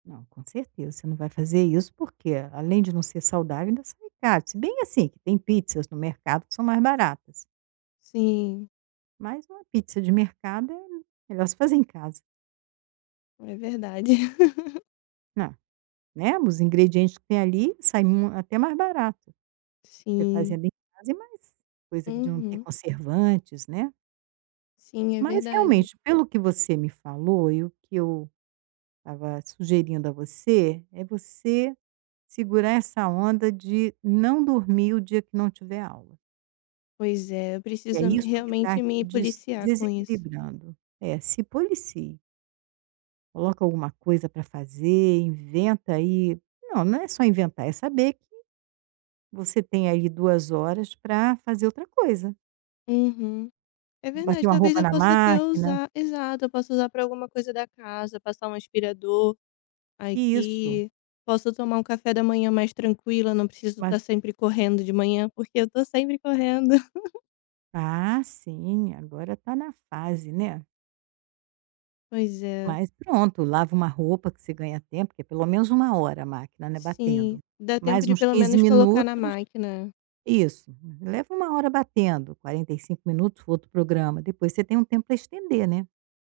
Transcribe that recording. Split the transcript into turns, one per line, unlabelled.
Não, com certeza, você não vai fazer isso, porque além de não ser saudável ainda sabe, se bem assim que tem pizzas no mercado que são mais baratas.
Sim.
Mas uma pizza de mercado é melhor se fazer em casa.
É verdade.
Não, né, os ingredientes que tem ali sai até mais barato, porque
Sim.
fazendo em casa e mais, coisa que de não ter
Uhum.
conservantes, né.
Sim, é
Mas
verdade.
realmente pelo que você me falou e o que eu estava sugerindo a você, é você segurar essa onda de não dormir o dia que não tiver aula.
Pois é, eu
E é
preciso
isso que está
realmente me
te
policiar com isso.
desequilibrando, é se policie. Coloca alguma coisa para fazer, inventa aí, não, não é só inventar é saber que você tem aí 2 horas para fazer outra coisa.
Uhum, é
Bater
verdade,
uma
talvez
roupa
eu
na
possa até
máquina.
usar, exato, eu posso usar para alguma coisa da casa, passar um aspirador,
Isso.
aqui, posso tomar um café da manhã mais tranquila, não preciso estar
[unintelligible]
sempre correndo de manhã, porque eu tô sempre correndo.
Ah, sim, agora está na fase, né.
Pois é.
Mas pronto, lava uma roupa que você ganha tempo, que é pelo menos 1 hora a máquina não é, batendo,
Sim, dá tempo
mais
de
uns
pelo
15
menos colocar na
minutos,
máquina.
isso, leva 1 hora batendo, 45 minutos o outro programa, depois você tem um tempo para estender, né.